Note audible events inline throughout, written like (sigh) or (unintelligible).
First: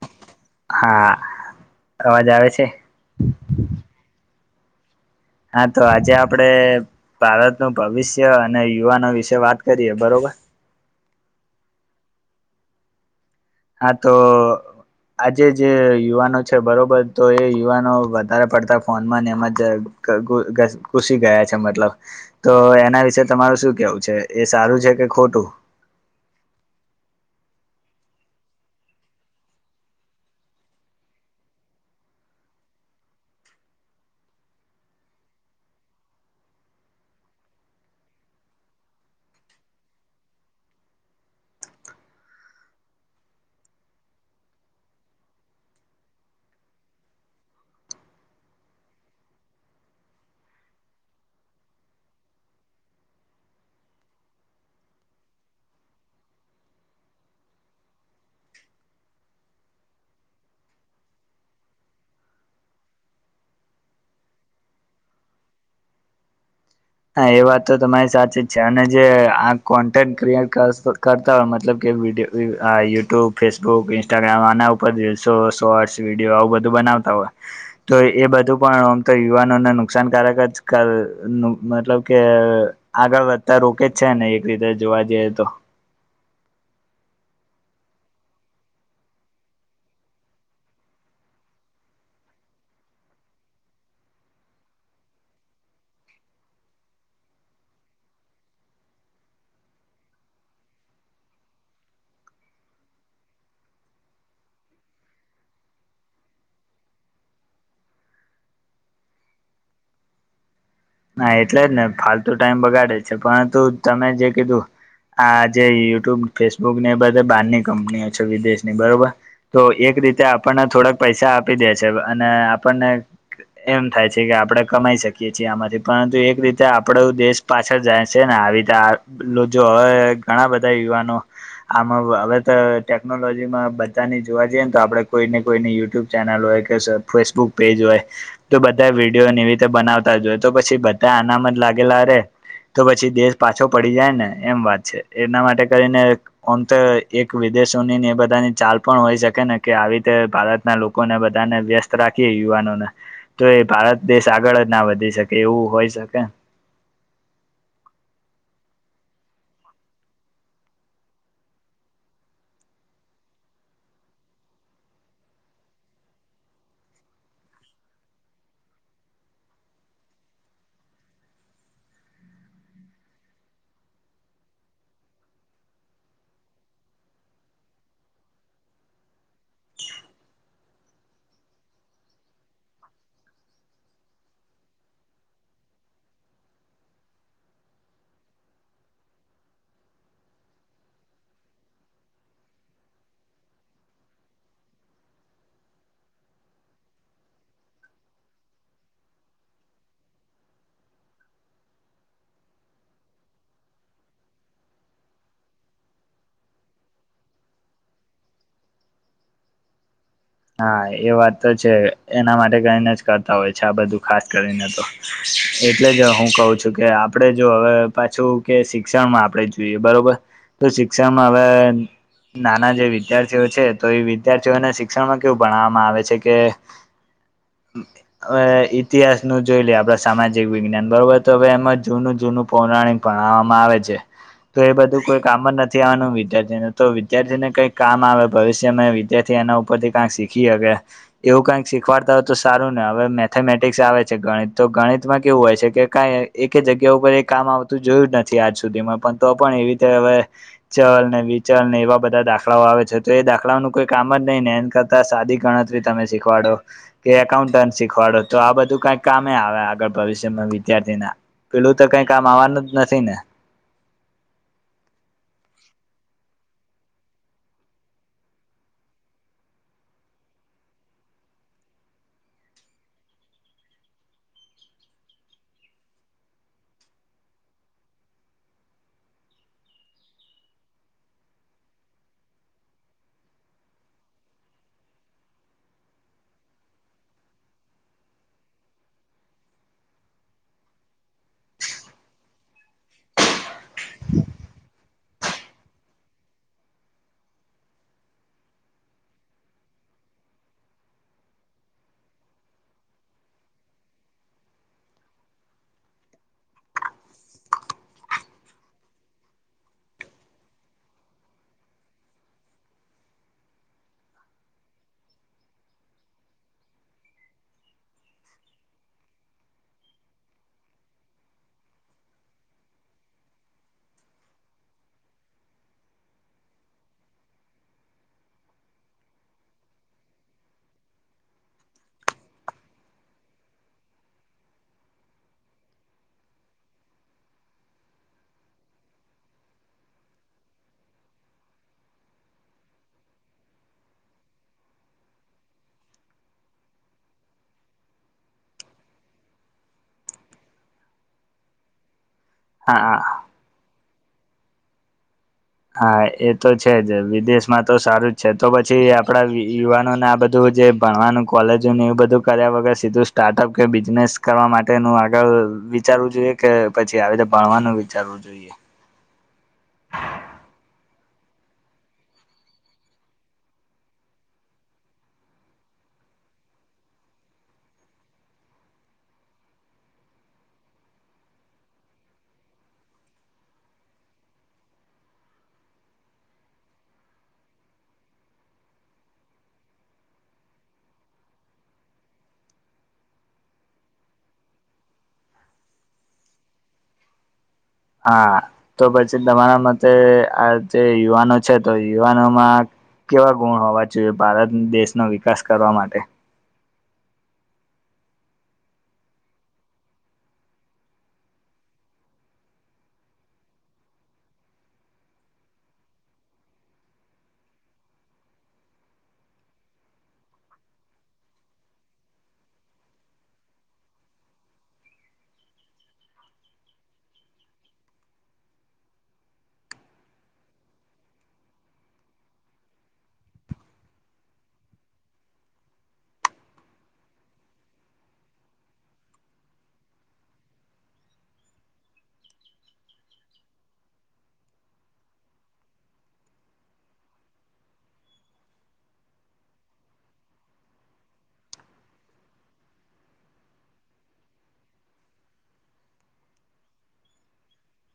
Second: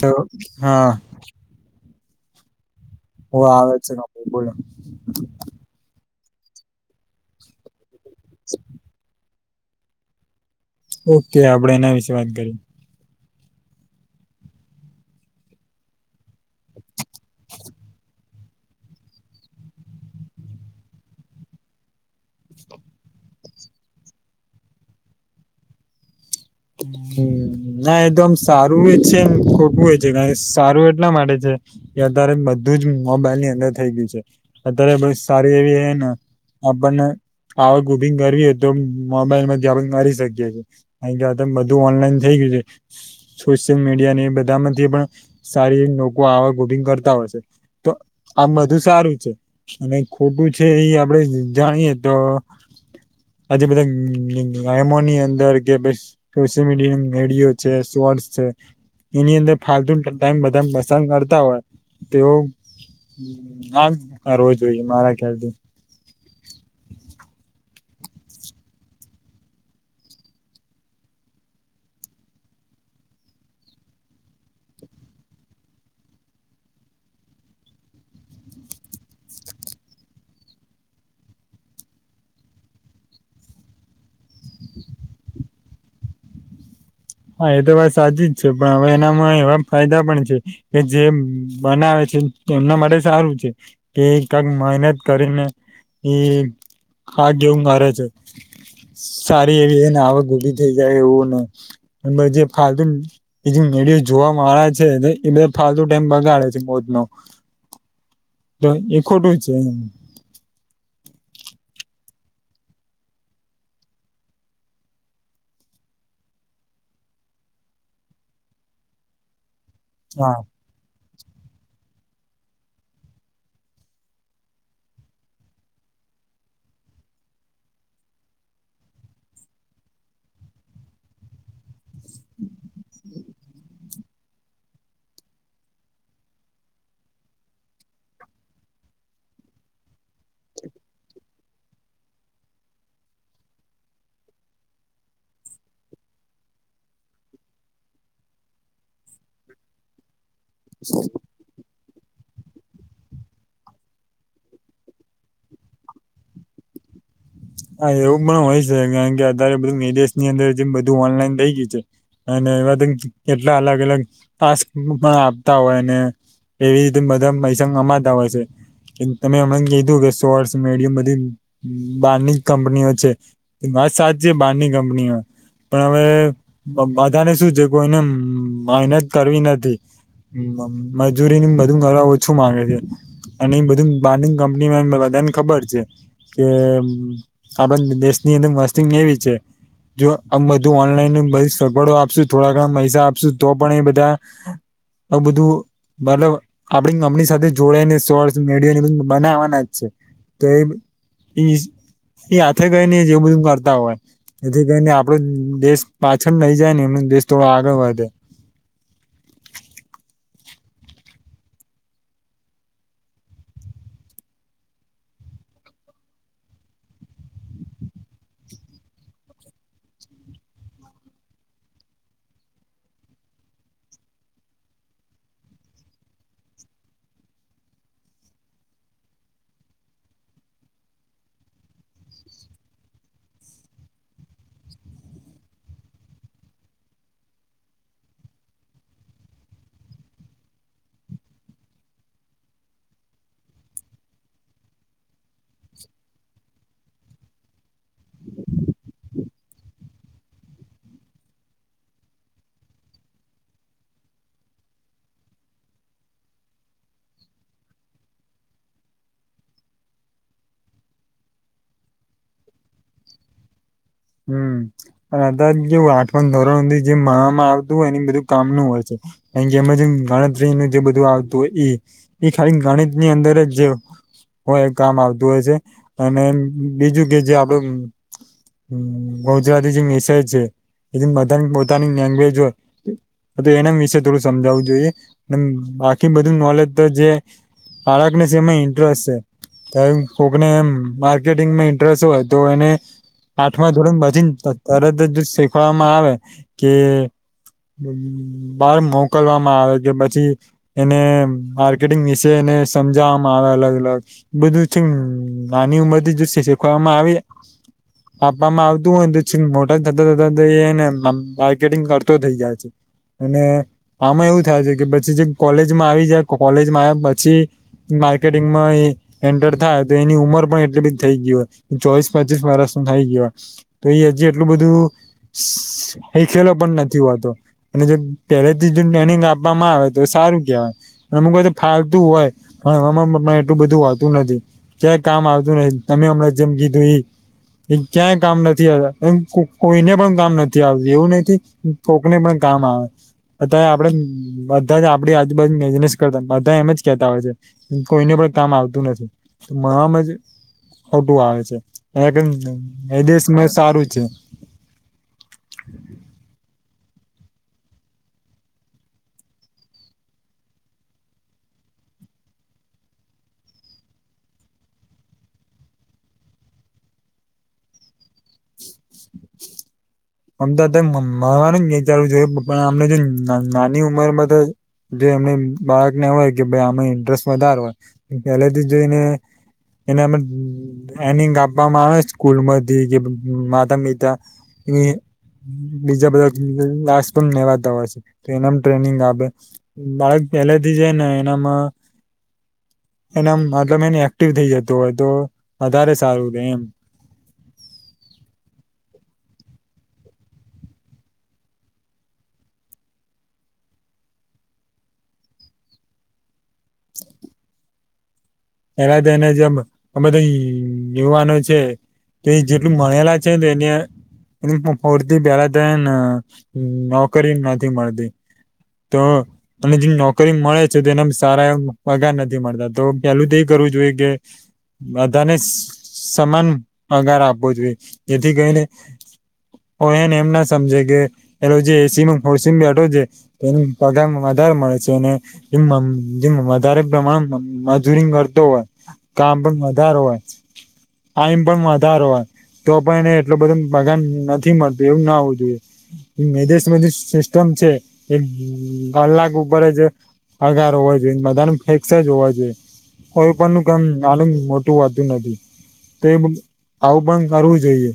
તો હા અવાજ આવે છે. હો આવે છે ન ભ બોલો હા તો આજે આપડે ભારતનું ભવિષ્ય અને યુવાનો વિશે વાત કરીએ બરોબર ઓકે આપડે એના વિશેે વાત કરીએ હા તો આજે જે યુવાનો છે બરોબર તો એ યુવાનો વધારે પડતા ફોનમાંને એમજ ઘુસી ગયા છે મતલબ તો એના વિશે તમારું શું કેવું છે એ સારું છે કે ખોટું (inaudible) ના એ તો આમ સારું છે એમ ખોટવું છે સારું એટલા માટે છે- એ અત્યારે બધું જ મોબાઈલ ની અંદર થઈ ગયું છે. અત્યારે બ સારી એવી એ ને આપણને આવક ઉભીંગ કરવી હો તો મોબાઈલ માંથી આપ કરી શકીએ છીએ. બધું ઓનલાઈન થઈ ગયું છે સોશિયલ મીડિયા ને બધા માંથી પણ સારી લોકો આવા ગોબિંગ કરતા હોય છે તો આમ બધું સારું છે. અને ખોટું છે એ આપડે જાણીએ તો આજે બધા એમોની અંદર કેસ સોશિયલ મીડિયા મેેડિયો છે શોર્ટ્સ છે એની અંદર ફતુ ટાઈમ બધા પસંગ કરતા હોય તેઓ- આમ રો જોઈએ મારા ખ્યાલથી- હા એ વાત તો તમારી સાથે જ છે અને જે આ કોન્ટેન્ટ ક્રિએટ કરતા હોય મતલબ કે વિડીયો યુટ્યુબ ફેસબુક ઇન્સ્ટાગ્રામ આના ઉપર રીલ્સો શોર્ટ્સ વિડીયો આવું બધું બનાવતા હોય. તો એ બધું પણ આમ તો યુવાનોને નુકસાનકારક જ મતલબ કે આગળ વધતા રોકે જ છે ને એક રીતે જોવા જઈએ તો હા એ તો વાત સાચી જ છે પણ હવે એનામાં એવા ફાયદા પણ છે. કે જે બનાવે છે એમના માટે સારું છે. કે કક મહેનત કરીને એ આગ જેવું મારે છે. સારી એવી એને આવક ઉભી થઈ જાય એવું ને જે ફતુને એજ મેડિયો જોવા મળળા છે ને એ બે ફતુ ટાઈમ બગાડે છે મોજ નો તો એ ખોટું છે. ના એટલે જ ને ફાલતુ ટાઈમ બગાડે છે પરંતુ તમે જે કીધું. આજે યુટ્યુબ ફેસબુક ને એ બધ બહારની કંપનીઓ છે વિદેશની બરોબર. તો એક રીતે હા આપણને થોડાક. પૈસા આપી દે છે અને આપણને એમ થાય છે કે આપણે કમાઈ શકીએ છીએ આમાંથી પરંતુ એક રીતે આપડ દેશ પાછળ જાય છે ને આવી રીતે આ જો હવે ઘણા બધા યુવાનો. આમાં હવે તો ટેકનોલોજીમાં બધાની જોવા જઈએ ને તો આપડે કોઈ ને કોઈની યુટ્યુબ ચેનલ હોય કે ફેસબુક પેજ હોય તો બધા વિડીયો નિમિત્તે બનાવતા જ હોય. તો પછી બધા આનામ જ લાગેલા રે. તો પછી દેશ પાછો પડી જાય ને એમ વાત છે એના માટે કરીને આમ તો એક વિદેશોની ને એ બધાની ચાલ પણ હોય શકે ને કે આવી રીતે ભારત ના લોકોને બધાને વ્યસ્ત રાખીએ યુવાનોને તો એ ભારત દેશ આગળ જ ના વધી શકે. કે એવું હોય શકે. હા એવું પણ હોય છે કારણ કે અતારે બધું મે દેશની અંદર જે બધું ઓનલાઈન થઈ ગયું છે. અને એવાધ કેટલા અલગ અલગ ટાસ્ક પણ આપતા હોયને પેવી તુંબદ મૈસંગ અ તઉ હશે તમે હમણાં કીધું કે સોર્શ મીડિ બધી બહાર ની કંપનીઓ છે માત સાચ છે બહાર ની કંપનીઓ પણ હવે બધને શું છે કોઈને મહેનત કરવી નથી. હ મજૂરીનું બધ ઘર ઓછું મામાંગે છે. અને એ બધું બાડિંગ કંપનીમાં બધાને ખબર છે કે આપ દેશ ની અંદર મસ્તી એવી છે. જો આમ બધું ઓનલાઈન બ સગવડો આપશું થોડા ઘણા પૈસા આપશું તો પણ એ બધા આ બધું મતલબ આપડી મમની સાથે જોડ ને સોર્ મેડ બનાવાના જ છે. તો એઝ એઈ હાથે ગઈને જેવું બધું કરતા હોય. એથી કરીને આપડો દેશ પાછળ નહી જાય ને એમ દેશ થોડો આગળ વધે. હા એ વાત તો છે એના માટે કઈને જ કરતા હોય છે આ બધું ખાસ કરીને તો. એટલે જ હું કહું છું કે આપણે જો હવે પાછું કે શિક્ષણમાં આપણે જોઈએ બરોબર. તો શિક્ષણમાં હવે નાના જે વિદ્યાર્થીઓ છે તો એ વિદ્યાર્થીઓને. શિક્ષણમાં કેવું ભણવામાં આવે છે કે. ઇતિહાસ નું જોઈ લેએ આપડ સામાજિક વિજ્ઞાન બરોબર તો હવે એમાં જૂનું જૂનું પૌરાણિક. પણવામાં આવે છે. તો એ બધું કોઈ કામ જ નથી આવવાનું વિદ્યાર્થીને તો વિદ્યાર્થી ને કઈક કામ આવે ભવિષ્યમાં વિદ્યાર્થી એના. પ્રધિકાક્ષ શીખીએ કે. એવું કંઈક શીખવાડતા હોય તો સારું ને હવે મેથેમેટિક્સ આવે છે ગણિત તો ગણિતમાં કેવું હોય છે કે કાંઈ. એક જગ્યા ઉપર એ કામ આવતું જોયું જ નથી આજ સુધીમાં પણ તો પણ એવી રીતે હવે. ચલ ને વિચલ ને એવા બધા દાખલાઓ આવે છે તો એ દાખલાઓનું કોઈ કામ જ. નઈને એમ કરતા સાદી ગણતરી તમે શીખવાડો. કે એકાઉન્ટન્ટ શીખવાડો તો આ બધું કઈ કમે આવે આગળ ભવિષ્યમાં વિદ્યાર્થી ના. પેલું તો કઈ કામ આવવાનું જ નથી ને. હમ અને અધા જેું આઠવાણ ધોરણધથી જે મામાં આવતું હોય એ બધું કામનું હોય છે. જેમ જે ગણતરીનું જે બધું આવતુંય ખાલી ગણતરીની અંદર જ. હોય એ કામ આવતું હોય છે અને બીજું કે જે આપડું ગુજરાતી જે મેસેજ છે એ બધાની પોતાની લેંગ્વેજ હોય. તો એના વિશે થોડું સમજાવવું જોઈએ બાકી બધું નોલેજ તો જે. બાળકને સ એમાં ઇન્ટરેસ્ટ છે. ત કોકને એ માર્કેટિંગમાં ઇન્ટરેસ્ટ હોય તો એને આઠમા ધોરણ પછીને તરત જ શીખવામાં આવે કે બહાર મોકલવામાં આવે કે પછી એને માર્કેટિંગ વિશે એને સમજાવવામાં આવે અલગ અલગ. બધું છે નાની ઉમરથી જ શીખવામાં આવે આપવામાં આવતું હોયને તો મોટા થતા થતા તો એને માર્કેટિંગ કરતો થઈ જાય છે. અને આમાં એવું થાય છે કે પછી જે કોલેજમાં આવી જાય કોલેજમાં આવ્યા પછી માર્કેટિંગ માં એન્ટર થાય તો એની ઉંમર પણ એટલી બધી થઈ ગઈ હોય ચોવીસ પચીસ વર્ષ નો થઈ ગયો હોય. તો એ હજી એટલું બધું શિખેલો પણ નથી હોતો. અને જો પહેલેથી જો ટ્રેનિંગ આપવામાં આવે તો સારું કહેવાય. અમુક માં ફાલતું હોય હવામાં એટલું બધું હોતું નથી. ક્યાં કામ આવતું નહી તમે હમણાં જેમ કીધું એ એ ક્યાંય કામ નથી આવતા એ કોઈને પણ કામ નથી આવતું એવું નથી કોકને પણ કામ આવે. અત્યારે આપડે બધા જ આપડી આજુબાજુ બિઝનેસ કરતા બધા એમજ કેતા હોય છે. કોઈને પણ કામ આવતું નથી ભણવા જે ખોટું આવે છે હા (unintelligible) એ દેશ સારું છે. હા એ તો છે જ વિદેશમાં તો સારું જ છે તો પછી આપણા યુવાનોને આ બધું જે ભણવાનું કોલેજ એવું બધું કર્યા વગર સીધું સાર્ટઅપ કે બિઝનેસ કરવા માટેનું આગળ વિચારવું જોઈએ કે પછી આવી રીતે ભણવાનું વિચારવું જોઈએ. આમ તો અત્યારે ભણવાનું જ વિચારવું જોઈએ પણ અમને જો નાની ઉંમરમાં તો જે એમને બાળકને હોય કે ભાઈ આમાં ઇન્ટરેસ્ટ વધારે હોય પહેલેથી જોઈને એને (unintelligible) ટ્રેનિંગ આપવામાં આવે સ્કૂલ માંથી કે માતા પિતા એ બીજા બધા (unintelligible) પણ લેવાતા હોય છે તો એનામ ટ્રેનિંગ આપે. બાળક પેલાથી છે ને એનામાં એને એમ મતલબ એને એક્ટિવ થઈ જતું હોય તો વધારે સારું રહેે એમ. હા તો પછી તમારા મતે આ જે યુવાનો છે તો યુવાનોમાં કેવા ગુણ હોવા જોઈએ ભારત દેશનો વિકાસ કરવા માટે? (inaudible) એલા તો એને જે આ બધા યુવાનો છે. તો જેટલું મળેલા છે ને એને એ ફૂરતી પેલા તો એ નોકરી નથી મળતી. તો અને જે નોકરી મળે છે તો એના સારા એ પગાર નથી મળતા તો પેલું તો કરવું જોઈએ કે બધાને સમાન પગાર આપવો જોઈએ જેથી કરીને ઓ એને એમ ના સમજે કે પલો જે એસી (unintelligible) એને પગારમાં વધારે મળે છે અને મ વધારે પ્રમાણ મજૂરી કરતો હોય કામ પણ વધારો હોય ટાઈમ પણ વધારો હોય. તો પણ એને એટલું બધું મગાન નથી મળતું એવું ના હોવું જોઈએ. વિદેશમાં જે સિસ્ટમ છે એ કલાક ઉપર જે પગાર હોવો જોઈએ બધાને ફેક્સ જ હોવો જોઈએ. કોઈ પણ નું કામ નાનું મોટું હોતું નથી. તો એ આવું પણ કરવું જોઈએ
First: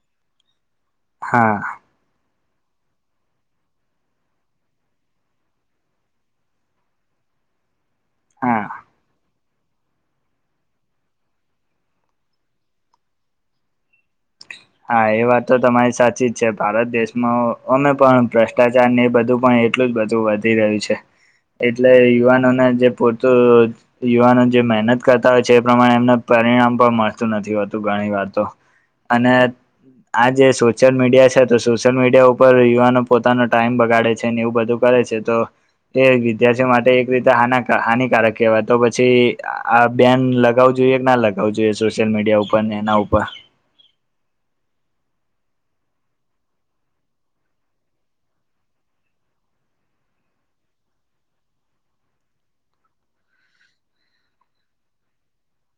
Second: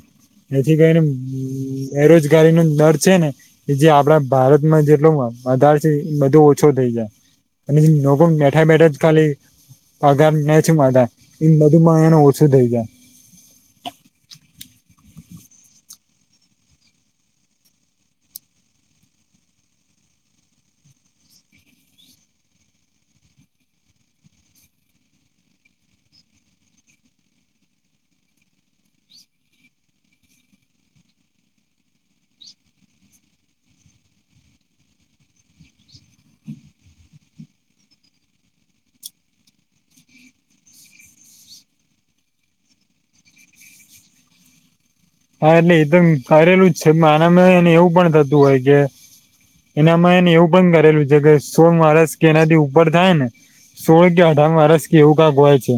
જેથી કરીને હા બેરોજગારી નો ડર છે ને. કે જે આપડા ભારતમાં જેટલો વધાર છે બધો ઓછો થઈ જાય. અને લોકો હા બેઠા બેઠા જ ખાલી પગાર મેચમાં નદીમાં હેને ઓછો થઈ જાય. હા એ વાત તો તમારી સાચી જ છે ભારત દેશમાં અમે પણ ભ્રષ્ટાચાર ને એ બધું પણ. એટલું જ બધું વધી રહ્યું છે એટલે યુવાનોને જે પરતું રોજ યુવાનો જે મહેનત કરતા હોય છે એ પ્રમાણે એમને પરિણામ પણ મળતું નથી હોતું ઘણી વાર તો. અને. આ જે સોશિયલ મીડિયા છે તો સોશિયલ મીડિયા ઉપર યુવાનો પોતાનો ટાઈમ બગાડે છે ને એવું બધું. કરે છે તો. તે વિદ્યાર્થીઓ માટે એક રીતે હના હાનિકારક કહેવાય તો પછી આ બેન. લગાવું જોઈએ કે ના લગાવું જોઈએ સોશિયલ મીડિયા ઉપર ને એના ઉપર. હા એટલે એદમ કરેલું જ છે આનામાં એને એવું પણ થતું હોય છે એનામાં એને એવું પણ કરેલું છે કે સોમવારસ કે એનાથી ઉપર થાય ને. સોળ કે અઢારમાં વર્સ કે એવું કાક હોય છે.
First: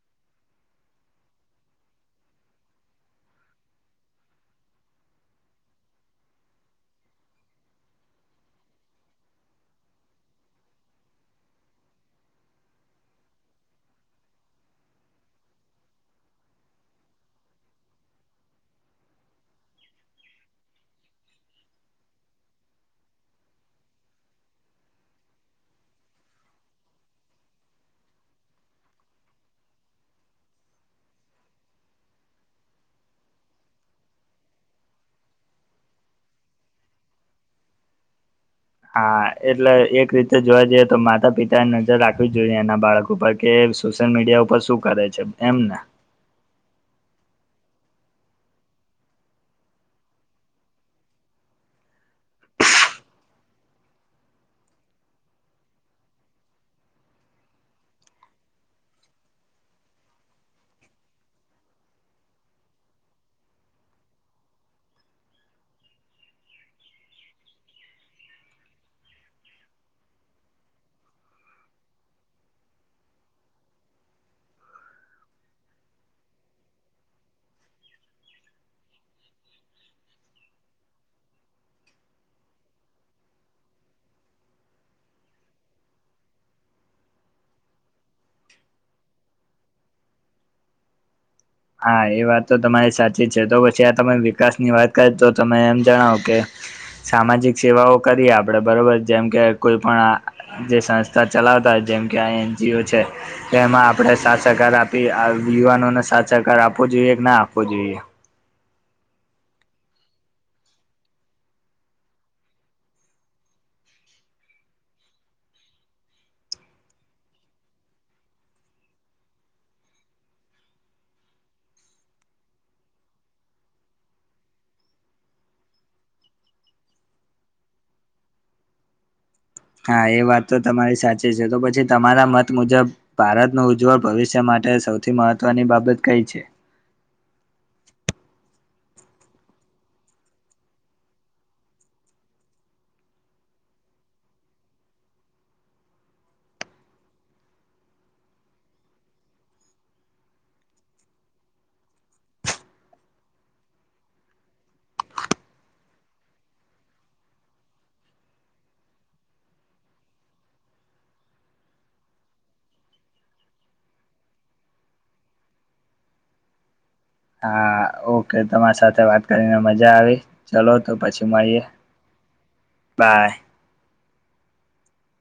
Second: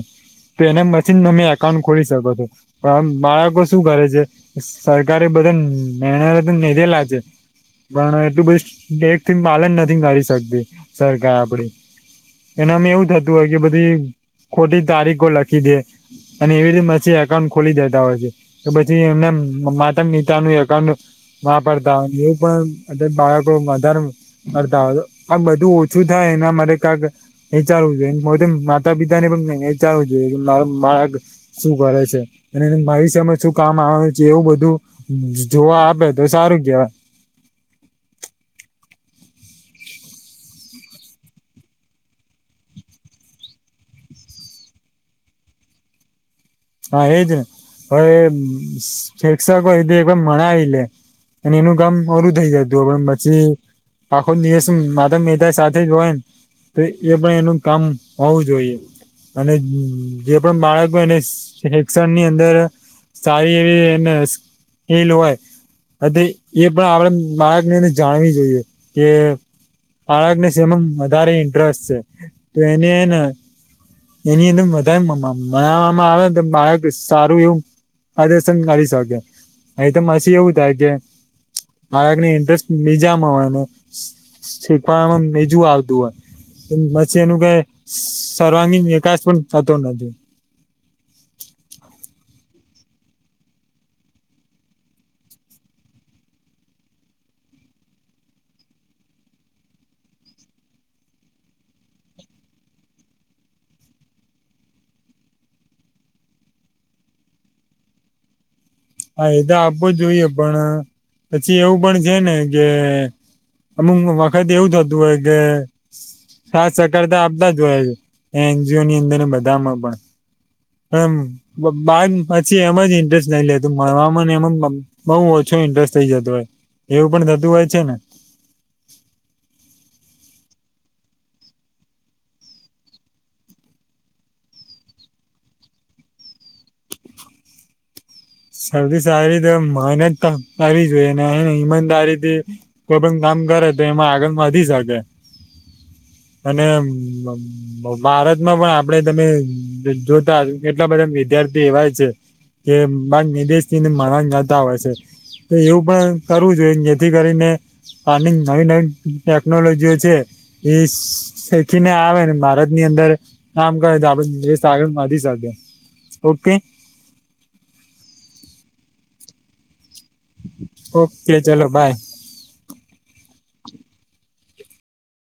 તો એના પછીન તમે એકાઉન્ટ ખોલી શકો છો પણ આમ બાળકો શું કરે છે. સરકારે બધા નિણ તો લીધેલા છે. પણ એટલું બધી એક થી પાલન નથી કરી શકતી સરકાર આપડી. એનામાં એવું થતું હોય કે બધી ખોટી તારીખો લખી દે. અને એવી રીતે મછી એકાઉન્ટ ખોલી દેતા હોય છે. તો પછી એમને મા નીતાનું એકાઉન્ટ. મા પડતા એવું પણ બાળકો મધાર. કરવા હોય છે પર બધું ઓછું થાય એના માટેરે કક. એ ચાલવું જોઈએરે માતા પિતા ને પણ ચાલવું જોઈએ મા મા. શું કરે છે એ મારી સામે શું. કામ આવે છે એવું બધું જોવા આપે તો સારું કેવાય. હા એટલે એક રીતે જોવા જઈએ તો માતા પિતા નજર રાખવી જ જોઈએ એના બાળકો. કપા કે સોશિયલ મીડિયા ઉપર શું કરે છે એમને. હા એજ ને હવે શિક્ષકો એધ એક મણાવ લે. અને એનું કામ પુરુ થઇ જતું પણ પછી. પાખો દીવસ માતા પિતા સાથે જ હોય ને. તો એ પણ એનું કામ હોવું જોઈએ. અને જે પણ બાળકો હો એને શિષણ ની અંદર સારી એ એને સ્કિલ હોય એ એ પણ આપડ બાળકને એને જાણવી જોઈએ કે બાળકને સેમા વધારે ઇન્ટરેસ્ટ છે તો એને એની વધારે મ મ મનાવામાં આવે બાળક સારું એવું પ્રર્શન કરી શકે અહી તો મછી એવું થાય કે બાળકને ઇન્ટરેસ્ટ બીજામાં હોયને શીખવડા મા બીજું આવતું હોય મ એનું કઈ સર્વાંગીણ વિકાસ પણ થતો નથી હા એ વાત તો તમારી સાચી છે તો પછી આ તમે વિકાસ ની વાત કરી તો તમે એમ જણાવો કે સામાજિક સેવાઓ કરીએ આપડે બરોબર જેમ કે કોઈ પણ જે સંસ્થા ચલાવતા જેમ કે આ એનજીઓ છે એમાં આપણે સાથ સહકાર આપીએ યુવાનોને સાથ સહકાર આપવો જોઈએ કે ના આપવો જોઈએ હા એ તો આપવો જ જોઈએ પણ પછી એવું પણ છે ને કે અમુક વખત એવું થતું હોય કે સાથ સહકારતા આપતા જ જોય છે એનજીઓ ની અંદર ને બધામાં પણ એમ બાર પછી એમાં જ ઇન્ટરેસ્ટ નઈ લેતો તો મળવાવામાં એમાં બહુ ઓછો ઇન્ટરેસ્ટ થઇ જતો હોય એવું પણ થતું હોય છે ને હા એ વાત તો તમારી સાચી છે તો પછી તમારા મત મુજબ ભારતનું ઉજ્જવળ ભવિષ્ય માટે સૌથી મહત્વની બાબત કઈ છે શરદી સારી તો મહેનત કરવી જોઈએ ઈમાનદારીથી કોઈ પણ કામ કરે તો એમાં આગળમાં વધી શકે અને ભારતમાં પણ આપડે તમે જોતા કેટલા બધા વિધ્યાર્થી એવા છે કે બાક નિદેશ થીને મરણ જતા હોય છે તો એવું પણ કરવું જોઈએ જેથી કરીને આની નવી નવી ટેકનોલોજીઓ છે દેશ શેખીને આવે ને ભારત ની અંદર કામ કરે તો આપને સાગર મા બાંધી શકે ઓકે હા ઓકે તમારી સાથે વાત કરીને મજા આવી ચલો તો પછી ઓકે મળીએે ચલો બાય બાય